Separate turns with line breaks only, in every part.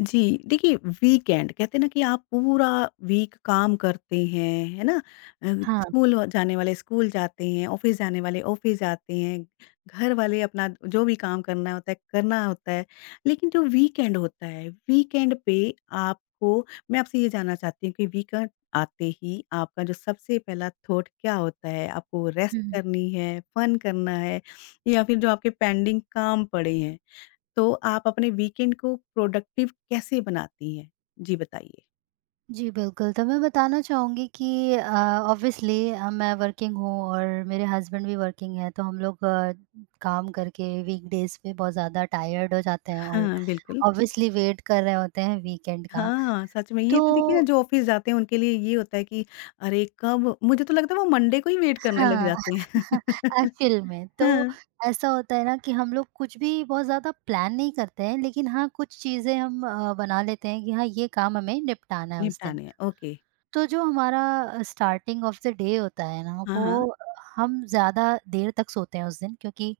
जी, देखिए वीकेंड कहते हैं ना कि आप पूरा वीक काम करते हैं, है ना? अ,
हाँ,
स्कूल व जाने वाले स्कूल जाते हैं, ऑफ़िस जाने वाले ऑफ़िस जाते हैं, घर वाले अपना जो भी काम करना होता है, करना होता है। लेकिन जो वीकेंड होता है, वीकेंड पे आपको मैं आपसे ये जानना चाहती हूँ कि वीकेंड आते ही आपका जो सबसे पहला थॉट क्या होता है? आपको रेस्ट
हुँ।
करनी है, फन करना है या फिर जो आपके पेंडिंग काम पड़े हैं, तो आप अपने वीकेंड को प्रोडक्टिव कैसे बनाती हैं? जी बताइए?
जी, बिल्कुल, तो मैं बताना चाहूँगी कि अ, ऑब्वियसली मैं वर्किंग हूँ और मेरे हस्बैंड भी वर्किंग हैं, तो हम लोग काम करके वीकडेज़ पे बहुत ज़्यादा टायर्ड हो जाते हैं और
हाँ, बिल्कुल।
ऑब्वियसली वेट कर रहे होते हैं वीकेंड का।
हाँ, सच में
तो
ये तो देखिए ना जो ऑफ़िस जाते हैं उनके लिए ये होता है कि अरे कब मुझे तो लगता है वो मंडे को ही वेट करने लग
हाँ,
जाते हैं।
एक्चुअल में तो
हाँ।
ऐसा होता है ना कि हम लोग कुछ भी बहुत ज़्यादा प्लान नहीं करते हैं, लेकिन हाँ, कुछ चीज़ें हम बना लेते हैं कि हाँ, ये काम हमें निपटाना है उस दिन।
निपटाने हैं, ओके।
तो जो हमारा स्टार्टिंग ऑफ द डे होता है ना
हाँ, हाँ।
वो हम ज़्यादा देर तक सोते हैं उस दिन, क्योंकि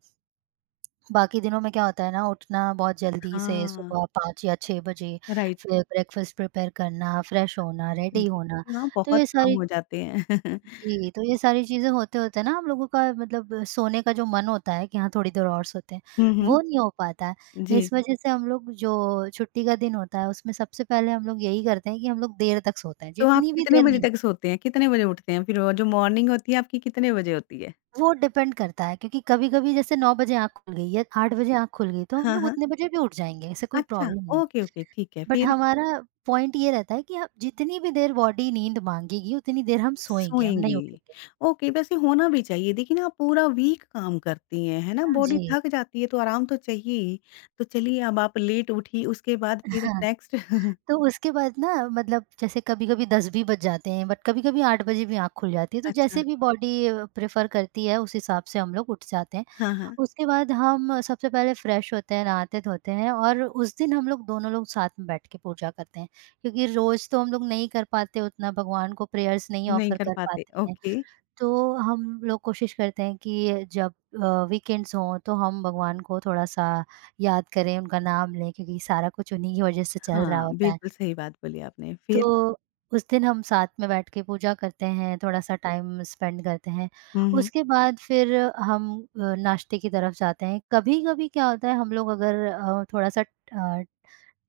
बाकी दिनों में क्या होता है ना, उठना बहुत जल्दी से
हाँ,
सुबह 5 या 6 बजे,
राइट।
फिर ब्रेकफास्ट प्रिपेयर करना, फ्रेश होना, रेडी
जी,
होना।
हाँ,
तो
बहुत
ये
काम
सारी
हो जाते हैं।
जी तो ये सारी चीज़ें होते होते ना हम लोगों का मतलब सोने का जो मन होता है कि हाँ थोड़ी देर और सोते हैं,
हुँ, हुँ।
वो नहीं हो पाता है।
जी,
इस वजह से हम लोग जो छुट्टी का दिन होता है उसमें सबसे पहले हम लोग यही करते हैं कि हम लोग देर तक सोते हैं
तो आप
जितनी भी
कितने
देर
बजे
नहीं।
तक सोते हैं? कितने बजे उठते हैं? फिर वो जो मॉर्निंग होती है आपकी कितने बजे होती है?
वो डिपेंड करता है क्योंकि कभी-कभी जैसे 9 बजे आँख खुल गई या 8 बजे आँख खुल गई, तो हम
हाँ,
लोग
हाँ।
उतने बजे भी उठ जाएँगे, ऐसे कोई
अच्छा,
प्रॉब्लम नहीं
ओके,
है।
ओके, ठीक है।
बट
फिर?
हमारा पॉइंट ये रहता है कि आप जितनी भी देर बॉडी नींद माँगेगी उतनी देर हम सोएँगे, हम नहीं
सोएंगी।
उठेंगे।
ओके, वैसे होना भी चाहिए। देखिए ना आप पूरा वीक काम करती हैं, है ना?
हाँ
बॉडी
जी,
थक जाती है तो आराम तो चाहिए ही। तो चलिए अब आप लेट उठी उसके बाद फिर
हाँ।
नेक्स्ट
तो उसके बाद ना मतलब जैसे कभी-कभी 10 भी बज जाते हैं बट कभी-कभी 8 बजे भी आँख खुल जाती है, तो
अच्छा,
जैसे भी बॉडी प्रेफ़र करती है उस हिसाब से हम लोग उठ जाते हैं।
हाँ, हाँ।
उसके बाद हम सबसे पहले फ्रेश होते हैं, नहाते-धोते हैं और उस दिन हम लोग दोनों लोग साथ में बैठ के पूजा करते हैं। क्योंकि रोज़ तो हम लोग नहीं कर पाते उतना, भगवान को प्रेयर्स नहीं
नहीं
ऑफ़र
कर
कर
पाते,
पाते हैं।
ओके।
तो हम लोग कोशिश करते हैं कि जब वीकेंड्स हों तो हम भगवान को थोड़ा-सा याद करें, उनका नाम लें क्योंकि सारा कुछ उन्हीं की वज़ह से चल रहा
हाँ,
होता है।
बिल्कुल सही बात बोली आपने। फिर?
तो उस दिन हम साथ में बैठ के पूजा करते हैं, थोड़ा-सा टाइम स्पेंड करते हैं।
हुँ, हुँ।
उसके बाद फिर हम नाश्ते की तरफ जाते हैं। कभी-कभी क्या होता है हम लोग अगर थोड़ा-सा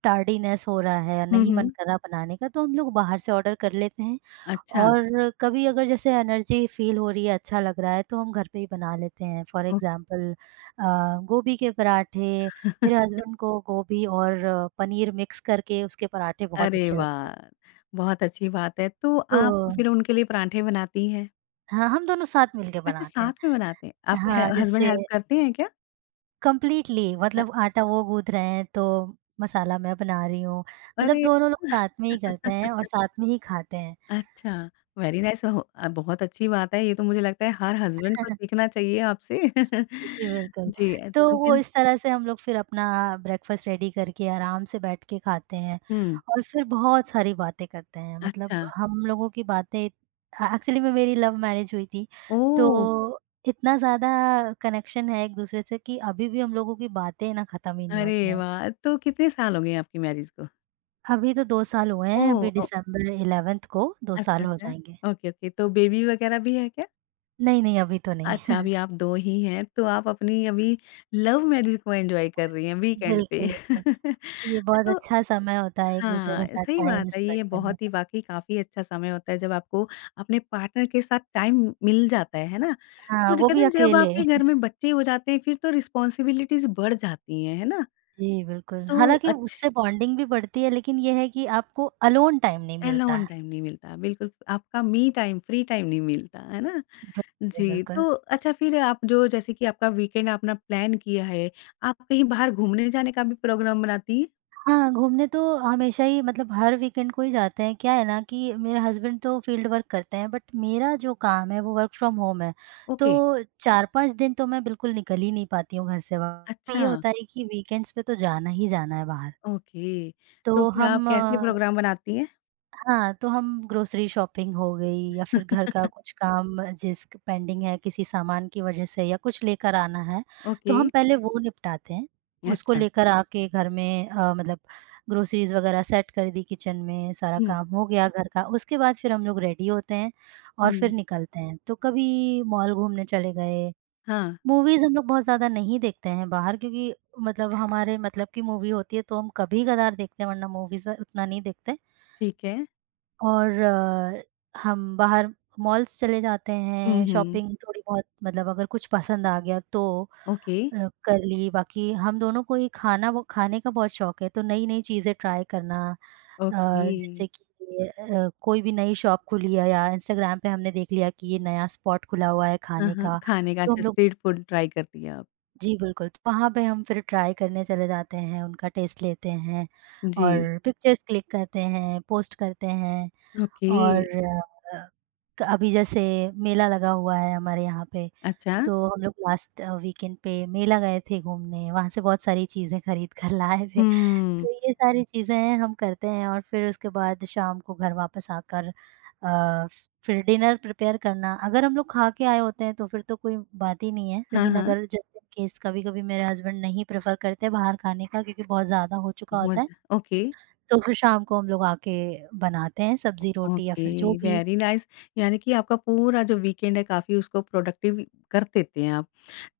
टार्डीनेस हो रहा है या
हुँ,
नहीं मन
हुँ।
कर रहा बनाने का, तो हम लोग बाहर से ऑर्डर कर लेते हैं।
अच्छा,
और कभी अगर जैसे एनर्जी फ़ील हो रही है, अच्छा लग रहा है तो हम घर पे ही बना लेते हैं। फॉर
ओ
एग्ज़ाम्पल गोभी के पराठे। मेरे हस्बैंड को गोभी और पनीर मिक्स करके उसके पराठे बहुत
अरे
अच्छे लगते हैं।
वाह! बहुत अच्छी बात है। तो
तो
आप फिर उनके लिए पराठे बनाती हैं?
हाँ, हम दोनों साथ मिलके
अच्छा
बनाते
साथ में बनाते हैं।
हैं।
आपके ह
हाँ,
हस्बैंड
जैसे
हेल्प करते हैं क्या?
कंप्लीटली
अ,
मतलब आटा वो गूँथ रहे हैं तो मसाला मैं बना रही हूँ, मतलब
अरे!
दोनों लोग साथ में ही करते हैं और साथ में ही खाते हैं।
अच्छा, वेरी नाइस हो बहुत अच्छी बात है, ये तो मुझे लगता है हर हस्बैंड को सीखना चाहिए आपसे।
जी, बिल्कुल।
जी,
तो
तो
वो
फिर
इस तरह से हम लोग फिर अपना ब्रेकफ़ास्ट रेडी करके आराम से बैठ के खाते हैं
हुँ,
और फिर बहुत सारी बातें करते हैं। मतलब
अच्छा,
हम लोगों की बातें एक्चुअली में मेरी लव मैरिज हुई थी,
ओह!
तो इतना ज़्यादा कनेक्शन है एक-दूसरे से कि अभी भी हम लोगों की बातें ना ख़त्म ही नहीं
अरे
होती हैं।
वाह! तो कितने साल हो गए आपकी मैरिज को?
अभी तो 2 साल हुए हैं,
ओह!
अभी
ओ
डिसेंबर 11 को 2
अच्छा,
साल हो
अच्छा,
जाएँगे।
ओके, ओके, तो बेबी वगैरह भी है क्या?
नहीं, नहीं अभी तो
अच्छा,
नहीं।
अभी आप 2 ही हैं, तो आप अपनी अभी लव मैरिज को एन्जॉय कर रही हैं वीकेंड पे।
बिल्कुल, बिल्कुल। ये बहुत
तो
अच्छा समय होता है एक-दूसरे
हाँ,
के साथ
सही बात
टाइम
है।
स्पेंड
ये
करने।
बहुत ही वाक़ई काफ़ी अच्छा समय होता है जब आपको अपने पार्टनर के साथ टाइम मिल जाता है ना?
हाँ,
तो जो
वो
कहते
भी
हैं जब
अकेले।
आपके घर में बच्चे हो जाते हैं फिर तो रिस्पॉन्सिबिलिटीज़ बढ़ जाती हैं, है ना?
जी, बिल्कुल।
तो
हालाँकि
अच्छ
उससे बॉन्डिंग भी बढ़ती है लेकिन ये है कि आपको अलोन टाइम नहीं मिलता
अलोन
है।
टाइम नहीं मिलता, बिल्कुल आपका मी टाइम, फ्री टाइम नहीं मिलता, है ना?
बिल्कुल,
जी,
बिल्कुल।
तो अच्छा फिर आप जो जैसे कि आपका वीकेंड आपने प्लान किया है, आप कहीं बाहर घूमने जाने का भी प्रोग्राम बनाती हैं?
हाँ, घूमने तो हमेशा ही मतलब हर वीकेंड को ही जाते हैं। क्या है ना कि मेरे हस्बैंड तो फील्ड वर्क करते हैं बट मेरा जो काम है वो वर्क फ्रॉम होम है।
ओके,
तो 4-5 दिन तो मैं बिल्कुल निकल ही नहीं पाती हूँ घर से बाहर।
अच्छा,
ये होता है कि वीकेंड्स पे तो जाना ही जाना है बाहर।
ओके।
तो
तो फिर आप
हम
कैसे प्रोग्राम बनाती हैं?
हाँ, तो हम ग्रोसरी शॉपिंग हो गई या फिर घर का हुँ। कुछ काम जिस पेंडिंग है किसी सामान की वजह से या कुछ लेकर आना है, तो
ओके,
हम पहले वो निपटाते हैं। उसको
अच्छा।
लेकर आके घर में मतलब ग्रोसरीज़ वगैरह सेट कर दी किचन में, सारा
हुँ,
काम हो गया घर का। उसके बाद फिर हम लोग रेडी होते हैं और
हुँ।
फिर निकलते हैं। तो कभी मॉल घूमने चले गए,
हाँ,
मूवीज़ हम लोग बहुत ज़्यादा नहीं देखते हैं बाहर क्योंकि मतलब हमारे मतलब की मूवी होती है तो हम कभी-कभार देखते हैं वरना मूवीज़ उतना नहीं देखते।
ठीक है।
और हम बाहर मॉल्स चले जाते
हुँ,
हैं,
हुँ।
शॉपिंग थोड़ी बहुत मतलब अगर कुछ पसंद आ गया तो
ओके।
कर ली, बाकी हम दोनों को ही खाना व खाने का बहुत शौक है, तो नई-नई चीज़ें ट्राई करना अ,
ओके।
जैसे कि कोई भी नई शॉप खुली है या इंस्टाग्राम पे हमने देख लिया कि ये नया स्पॉट खुला हुआ है
हाँ,
खाने
हाँ,
का,
खाने का
तो
अच्छा
हम लोग
स्ट्रीट फूड ट्राई करती हैं आप।
जी, बिल्कुल, तो वहाँ पे हम फिर ट्राई करने चले जाते हैं, उनका टेस्ट लेते हैं
जी।
और पिक्चर्स क्लिक करते हैं, पोस्ट करते हैं।
ओके,
और अ, क अभी जैसे मेला लगा हुआ है हमारे यहाँ पे,
अच्छा।
तो हम लोग लास्ट वीकेंड पे मेला गए थे घूमने, वहाँ से बहुत सारी चीज़ें खरीद कर लाए थे।
हुँ।
तो ये सारी चीज़ें हम करते हैं और फिर उसके बाद शाम को घर वापस आकर अ, फिर डिनर प्रिपेयर करना। अगर हम लोग खा के आए होते हैं तो फिर तो कोई बात ही नहीं है,
हाँ,
लेकिन
हाँ,
अगर जस्ट इन केस कभी-कभी मेरे हस्बैंड नहीं प्रेफ़र करते बाहर खाने का क्योंकि बहुत ज़्यादा हो चुका
मुझ
होता है,
ओके,
तो फिर शाम को हम लोग आके बनाते हैं सब्ज़ी, रोटी या फिर जो
ओके,
भी।
वेरी नाइस यानी कि आपका पूरा जो वीकेंड है काफ़ी उसको प्रोडक्टिव कर देते हैं आप।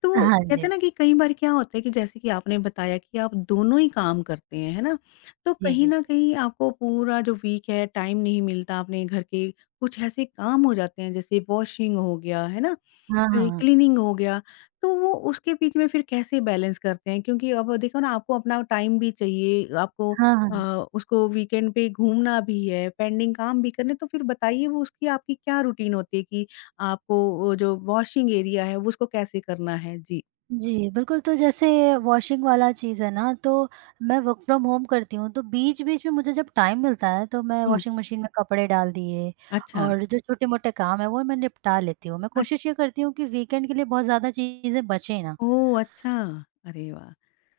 तो
हाँ
कहते हैं
जी।
ना कि कई बार क्या होता है कि जैसे कि आपने बताया कि आप दोनों ही काम करते हैं, है ना? तो
जी,
कहीं
जी।
न कहीं आपको पूरा जो वीक है टाइम नहीं मिलता, अपने घर के कुछ ऐसे काम हो जाते हैं जैसे वॉशिंग हो गया, है ना?
हाँ, हाँ।
क्लीनिंग हो गया, तो वो उसके बीच में फिर कैसे बैलेंस करते हैं? क्योंकि अब देखो ना आपको अपना टाइम भी चाहिए, आपको
हाँ, हाँ।
अ,
हाँ,
उसको वीकेंड पे घूमना भी है, पेंडिंग काम भी करने तो फिर बताइए वो उसकी आपकी क्या रूटीन होती है कि आपको वो जो वॉशिंग एरिया है वो उसको कैसे करना है? जी।
जी, बिल्कुल, तो जैसे वॉशिंग वाला चीज़ है ना, तो मैं वर्क फ्रॉम होम करती हूँ, तो बीच-बीच में मुझे जब टाइम मिलता है, तो मैं
हुँ,
वॉशिंग मशीन में कपड़े डाल दिए
अच्छा।
और जो छोटे-मोटे काम है, वो मैं निपटा लेती हूँ। मैं
अच्छ
कोशिश ये करती हूँ कि वीकेंड के लिए बहुत ज़्यादा चीज़ें बचें ना।
ओह! अच्छा। अरे वाह!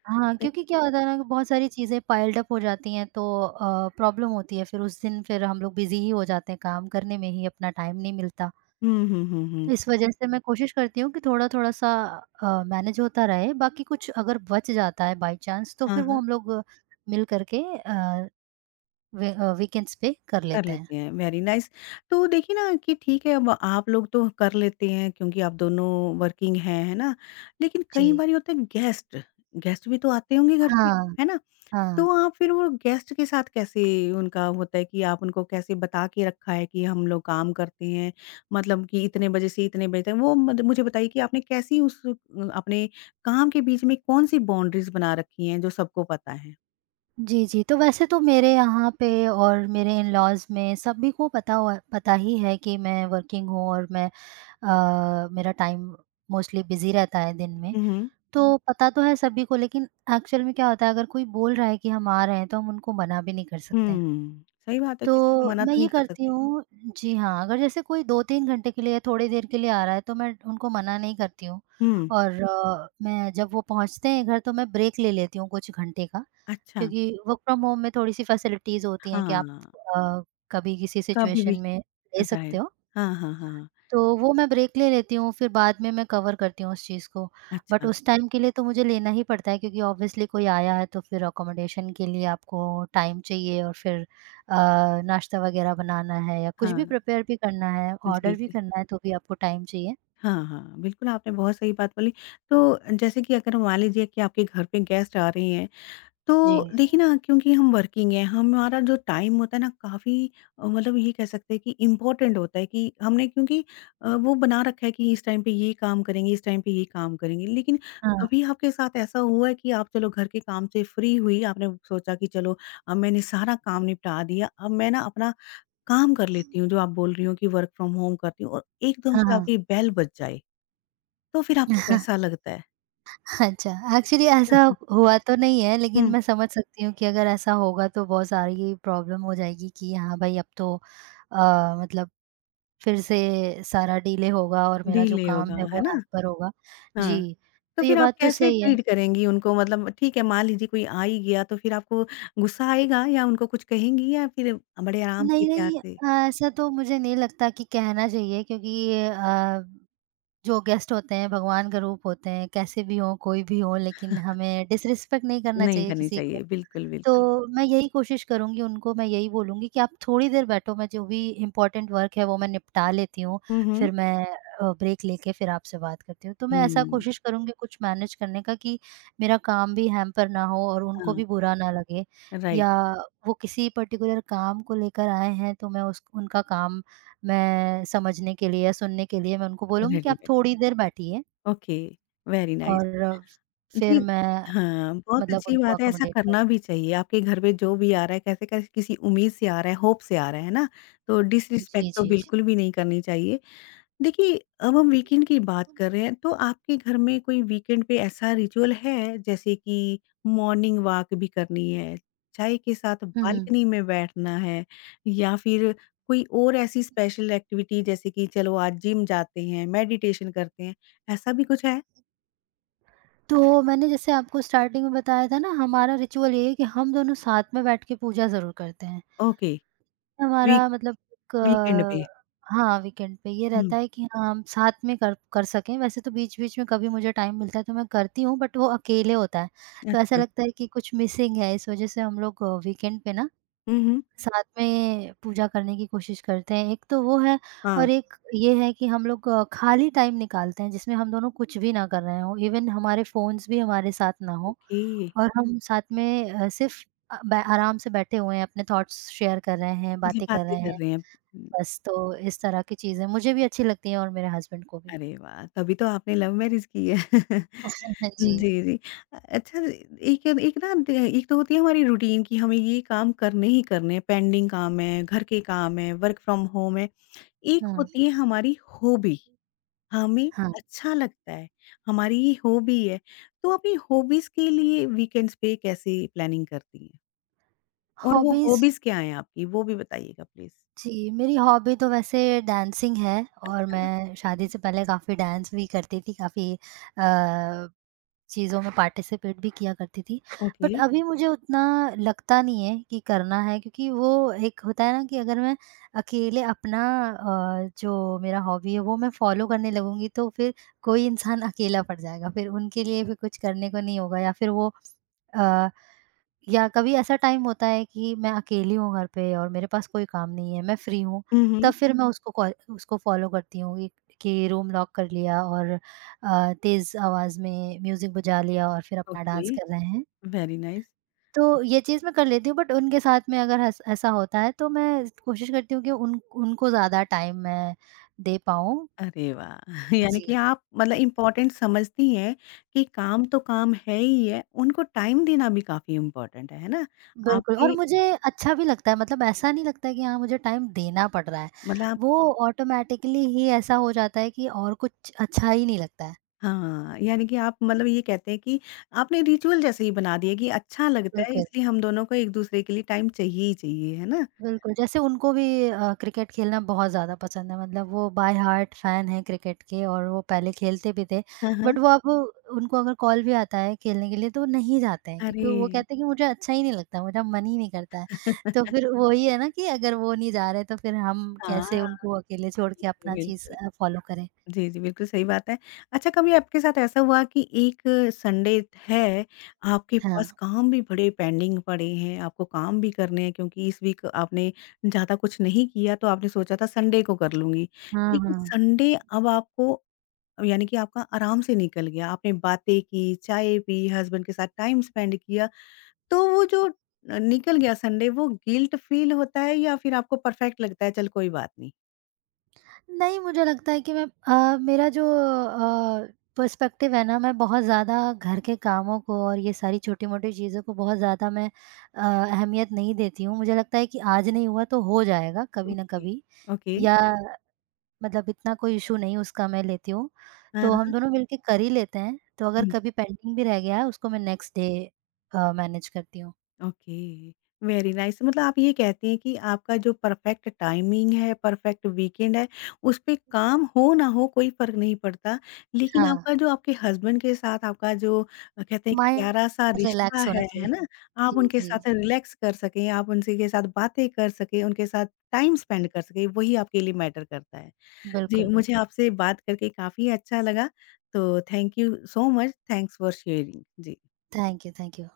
हाँ,
ते
क्योंकि क्या होता है ना कि बहुत सारी चीज़ें पाइल्ड अप हो जाती हैं, तो प्रॉब्लम होती है। फिर उस दिन फिर हम लोग बिज़ी ही हो जाते हैं, काम करने में ही अपना टाइम नहीं मिलता।
हुँ, हुँ, हुँ, हुँ।
तो इस वजह से मैं कोशिश करती हूँ कि थोड़ा-थोड़ा सा मैनेज होता रहे, बाकी कुछ अगर बच जाता है बाय चांस तो
हाँ,
फिर वो
हाँ।
हम लोग मिल करके वीकेंड्स पे कर
कर
लेते हैं।
लेते हैं, वेरी नाइस। तो देखिए ना कि ठीक है अब आप लोग तो कर लेते हैं क्योंकि आप दोनों वर्किंग हैं, है ना? लेकिन
जी।
कई बारी होता है गेस्ट, गेस्ट भी तो आते होंगे घर पे,
हाँ,
है ना?
हाँ।
तो आप फिर वो गेस्ट के साथ कैसे उनका होता है कि आप उनको कैसे बता के रखा है कि हम लोग काम करते हैं, मतलब कि इतने बजे से इतने बजे तक वो मत मुझे बताइए कि आपने कैसी उस अपने काम के बीच में कौन-सी बाउंड्रीज़ बना रखी हैं जो सबको पता है?
जी, जी, तो वैसे तो मेरे यहाँ पे और मेरे इन-लॉज़ में सभी को पता ही है कि मैं वर्किंग हूँ और मैं मेरा टाइम मोस्टली बिज़ी रहता है दिन में,
हुँ, हुँ।
तो पता तो है सभी को, लेकिन एक्चुअल में क्या होता है अगर कोई बोल रहा है कि हम आ रहे हैं, तो हम उनको मना भी नहीं कर सकते हैं।
हुँ, सही बात है
तो
किसी को मना
मैं
तो नहीं
ये
कर
करती
सकते।
हूँ जी हाँ, अगर जैसे कोई 2-3 घंटे के लिए, थोड़ी देर के लिए आ रहा है, तो मैं उनको मना नहीं करती हूँ।
हुँ।
और मैं जब वो पहुँचते हैं घर, तो मैं ब्रेक ले लेती हूँ कुछ घंटे का,
अच्छा,
क्योंकि वर्क फ्रॉम होम में थोड़ी-सी फैसिलिटीज़ होती
हाँ,
हैं कि आप अ, कभी किसी
कभी भी
सिचुएशन में ले सकते
राइट।
हो।
हाँ, हाँ, हाँ।
तो वो मैं ब्रेक ले लेती हूँ, फिर बाद में मैं कवर करती हूँ उस चीज़ को। बट
अच्छा,
उस टाइम के लिए तो मुझे लेना ही पड़ता है क्योंकि ऑब्वियसली कोई आया है तो फिर अकोमोडेशन के लिए आपको टाइम चाहिए और फिर नाश्ता वग़ैरह बनाना है या कुछ भी
हाँ।
प्रिपेयर भी करना है,
जी,
ऑर्डर भी
जी।
करना है तो भी आपको टाइम चाहिए।
हाँ, हाँ, बिल्कुल आपने बहुत सही बात बोली। तो जैसे कि अगर मान लीजिए कि आपके घर पे गेस्ट आ रहे हैं,
जी।
तो देखिए ना क्योंकि हम वर्किंग हैं, हमारा जो टाइम होता है ना काफ़ी मतलब ये कह सकते हैं कि इम्पोर्टेंट होता है कि हमने क्योंकि वो बना रखा है कि इस टाइम पे ये काम करेंगे, इस टाइम पे ये काम करेंगे। लेकिन
हाँ,
कभी आपके साथ ऐसा हुआ है कि आप चलो घर के काम से फ्री हुई, आपने सोचा कि चलो अब मैंने सारा काम निपटा दिया, अब मैं ना अपना काम कर लेती हूँ जो आप बोल रही हो कि वर्क फ्रॉम होम करती हूँ और एकदम
हाँ,
से
हाँ।
आपकी बेल बज जाए, तो फिर आपको कैसा लगता है?
अच्छा, एक्चुअली ऐसा हुआ तो नहीं है लेकिन
हुँ,
मैं समझ सकती हूँ कि अगर ऐसा होगा तो बहुत सारी प्रॉब्लम हो जाएगी कि हाँ भाई अब तो मतलब फिर से सारा डिले होगा और मेरा जो
डिले होगा,
काम है
है
वो
ना?
हैम्पर होगा।
हाँ।
जी,
तो
तो ये
फिर आप
बात तो
कैसे
सही है।
ट्रीट करेंगी उनको? मतलब ठीक है, मान लीजिए कोई आ ही गया तो फिर आपको गुस्सा आएगा या उनको कुछ कहेंगी या फिर बड़े आराम से,
नहीं,
प्यार
नहीं
से?
ऐसा तो मुझे नहीं लगता कि कहना चाहिए क्योंकि जो गेस्ट होते हैं भगवान का रूप होते हैं, कैसे भी हों, कोई भी हो लेकिन हमें डिसरिस्पेक्ट नहीं करना
नहीं
चाहिए
करनी
किसी को।
चाहिए, बिल्कुल, बिल्कुल।
तो मैं यही कोशिश करूँगी उनको, मैं यही बोलूँगी कि आप थोड़ी देर बैठो, मैं जो भी इम्पोर्टेंट वर्क है वो मैं निपटा लेती हूँ,
हुँ, हुँ।
फिर मैं ब्रेक लेके फिर आपसे बात करती हूँ। तो मैं ऐसा
हुँ,
कोशिश करूँगी कुछ मैनेज करने का कि मेरा काम भी हैम्पर ना हो और उनको
हाँ,
भी बुरा ना लगे
राइट,
या वो किसी पर्टिकुलर काम को लेकर आए हैं तो मैं उस उनका काम मैं समझने के लिए या सुनने के लिए मैं उनको बोलूँगी कि आप
रेडीमेड।
थोड़ी देर बैठिए
ओके, वेरी नाइस।
और
जी,
फिर मैं
हाँ, बहुत
मतलब
अच्छी
उनको
बात है, ऐसा
अकोमोडेट
करना भी
करूँगी।
चाहिए। आपके घर पे जो भी आ रहा है, कैसे-कैसे किसी उम्मीद से आ रहा है, होप से आ रहा है ना? तो डिसरिस्पेक्ट
जी,
तो
जी, जी।
बिल्कुल भी नहीं करनी चाहिए। देखिए, अब हम वीकेंड की बात कर रहे हैं, तो आपके घर में कोई वीकेंड पे ऐसा रिचुअल है, जैसे कि मॉर्निंग वॉक भी करनी है, चाय के साथ
हुँ, हुँ।
बालकनी में बैठना है या फिर कोई और ऐसी स्पेशल एक्टिविटी जैसे कि चलो आज जिम जाते हैं, मेडिटेशन करते हैं, ऐसा भी कुछ है?
तो मैंने जैसे आपको स्टार्टिंग में बताया था ना हमारा रिचुअल ये है कि हम दोनों साथ में बैठ के पूजा ज़रूर करते हैं।
ओके, वीक
हमारा मतलब एक
वीकेंड पे।
हाँ, वीकेंड पे ये
हुँ,
रहता है कि हाँ, हम साथ में कर कर सकें। वैसे तो बीच-बीच में कभी मुझे टाइम मिलता है तो मैं करती हूँ बट वो अकेले होता है। तो ऐसा
अच्छा।
लगता है कि कुछ मिसिंग है इस वज़ह से हम लोग वीकेंड पे ना
हुँ, हुँ।
साथ में पूजा करने की कोशिश करते हैं। एक तो वो है
हाँ,
और एक ये है कि हम लोग खाली टाइम निकालते हैं जिसमें हम दोनों कुछ भी ना कर रहे हों। इवन हमारे फ़ोन्स भी हमारे साथ ना हों।
ओके,
और हम साथ में सिर्फ़ अ, बै आराम से बैठे हुए हैं, अपने थॉट्स शेयर कर रहे हैं,
मतलब
बातें कर
बातें
रहे हुँ।
कर
हैं।
रहे हैं। हुँ,
बस तो इस तरह की चीज़ें मुझे भी अच्छी लगती हैं और मेरे हस्बैंड को भी।
अरे वाह! तभी तो आपने लव मैरिज की है।
जी।
जी, जी। अच्छा एक एक ना द एक तो होती है हमारी रूटीन कि हमें ये काम करने ही करने हैं, पेंडिंग काम है, घर के काम है, वर्क फ्रॉम होम है। एक
हाँ,
होती है हमारी हॉबी, हमें
हाँ।
अच्छा लगता है, हमारी ये हॉबी है। तो अपनी हॉबीज़ के लिए वीकेंड्स पे कैसे प्लानिंग करती हैं? और वो
हॉबीज़।
हॉबीज़ क्या हैं आपकी? वो भी बताइएगा प्लीज़?
जी, मेरी हॉबी तो वैसे डांसिंग है और
अच्छा,
मैं शादी से पहले काफ़ी डांस भी करती थी, काफ़ी अ चीज़ों में पार्टिसिपेट भी किया करती थी।
ओके।
बट अभी मुझे उतना लगता नहीं है कि करना है क्योंकि वो एक होता है ना कि अगर मैं अकेले अपना जो मेरा हॉबी है वो मैं फ़ॉलो करने लगूँगी तो फिर कोई इंसान अकेला पड़ जाएगा। फिर उनके लिए भी कुछ करने को नहीं होगा या फिर वो अ या कभी ऐसा टाइम होता है कि मैं अकेली हूँ घर पे और मेरे पास कोई काम नहीं है, मैं फ्री हूँ,
हुँ, हुँ।
तब फिर मैं हुँ। उसको फ़ॉलो करती हूँ कि रूम लॉक कर लिया और तेज़ आवाज़ में म्यूज़िक बजा लिया और फिर अपना
ओके,
डांस कर रहे हैं।
Very nice.
तो ये चीज़ मैं कर लेती हूँ बट उनके साथ में अगर ऐस ऐसा होता है तो मैं कोशिश करती हूँ कि उन उनको ज़्यादा टाइम मैं दे पाऊँ।
अरे वाह! यानी
जी।
कि आप मतलब इम्पोर्टेंट समझती हैं कि काम तो काम है ही है, उनको टाइम देना भी काफ़ी इम्पोर्टेंट है ना?
बिल्कुल और
आपके
मुझे अच्छा भी लगता है मतलब ऐसा नहीं लगता है कि हाँ मुझे टाइम देना पड़ रहा है।
मतलब आप
वो ऑटोमैटिकली ही ऐसा हो जाता है कि और कुछ अच्छा ही नहीं लगता है।
हाँ, यानी कि आप मतलब ये कहते हैं कि आपने रिचुअल जैसे ही बना दिया कि अच्छा लगता है
बिल्कुल,
इसलिए हम दोनों को एक-दूसरे के लिए टाइम चाहिए ही चाहिए, है ना?
बिल्कुल जैसे उनको भी क्रिकेट खेलना बहुत ज़्यादा पसंद है मतलब वो बाय हार्ट फ़ैन हैं क्रिकेट के और वो पहले खेलते भी थे।
हाँ, हाँ।
बट वो अब उनको अगर कॉल भी आता है खेलने के लिए तो वो नहीं जाते हैं
अरे!
क्योंकि वो कहते हैं कि मुझे अच्छा ही नहीं लगता, मेरा मन ही नहीं करता है। तो फिर वही है ना कि अगर वो नहीं जा रहे तो फिर हम
हाँ,
कैसे उनको अकेले छोड़ के अपना चीज़
बिल्कुल।
फ़ॉलो करें।
जी, जी, बिल्कुल सही बात है। अच्छा कभी आपके साथ ऐसा हुआ कि एक संडे है, आपके
हाँ,
पास काम भी बड़े पेंडिंग पड़े हैं, आपको काम भी करने हैं क्योंकि इस वीक आपने ज़्यादा कुछ नहीं किया तो आपने सोचा था संडे को कर लूँगी।
हाँ,
लेकिन
हाँ।
संडे अब आपको यानी कि आपका आराम से निकल गया, आपने बातें की, चाय पी, हस्बैंड के साथ टाइम स्पेंड किया, तो वो जो निकल गया संडे वो गिल्ट फील होता है या फिर आपको परफेक्ट लगता है चल कोई बात नहीं?
नहीं, मुझे लगता है कि मेरा जो पर्सपेक्टिव है ना, मैं बहुत ज़्यादा घर के कामों को और ये सारी छोटी-मोटी चीज़ों को बहुत ज़्यादा मैं अहमियत नहीं देती हूँ। मुझे लगता है कि आज नहीं हुआ तो हो जाएगा कभी न
ओके।
कभी
ओके।
या मतलब इतना कोई इश्यू नहीं उसका मैं लेती हूँ।
हाँ,
तो हम दोनों मिलके कर ही लेते हैं। तो अगर
हाँ।
कभी पेंडिंग भी रह गया है, उसको मैं नेक्स्ट डे मैनेज करती हूँ।
ओके, वेरी नाइस मतलब आप ये कहती हैं कि आपका जो परफेक्ट टाइमिंग है, परफेक्ट वीकेंड है, उस पे काम हो ना हो कोई फ़र्क नहीं पड़ता। लेकिन
हाँ,
आपका जो आपके हस्बैंड के साथ आपका जो कहते हैं कि प्यारा-सा
माइंड
रिश्ता
रिलैक्स होना
है
चाहिए।
ना? आप
जी,
उनके
जी,
साथ
जी।
रिलैक्स कर सकें, आप उनसे के साथ बातें कर सकें, उनके साथ टाइम स्पेंड कर सकें, वही आपके लिए मैटर करता है। जी,
बिल्कुल,
मुझे
बिल्कुल।
आपसे बात करके काफ़ी अच्छा लगा, तो thank you so much, thanks for sharing. जी।
Thank you, thank you.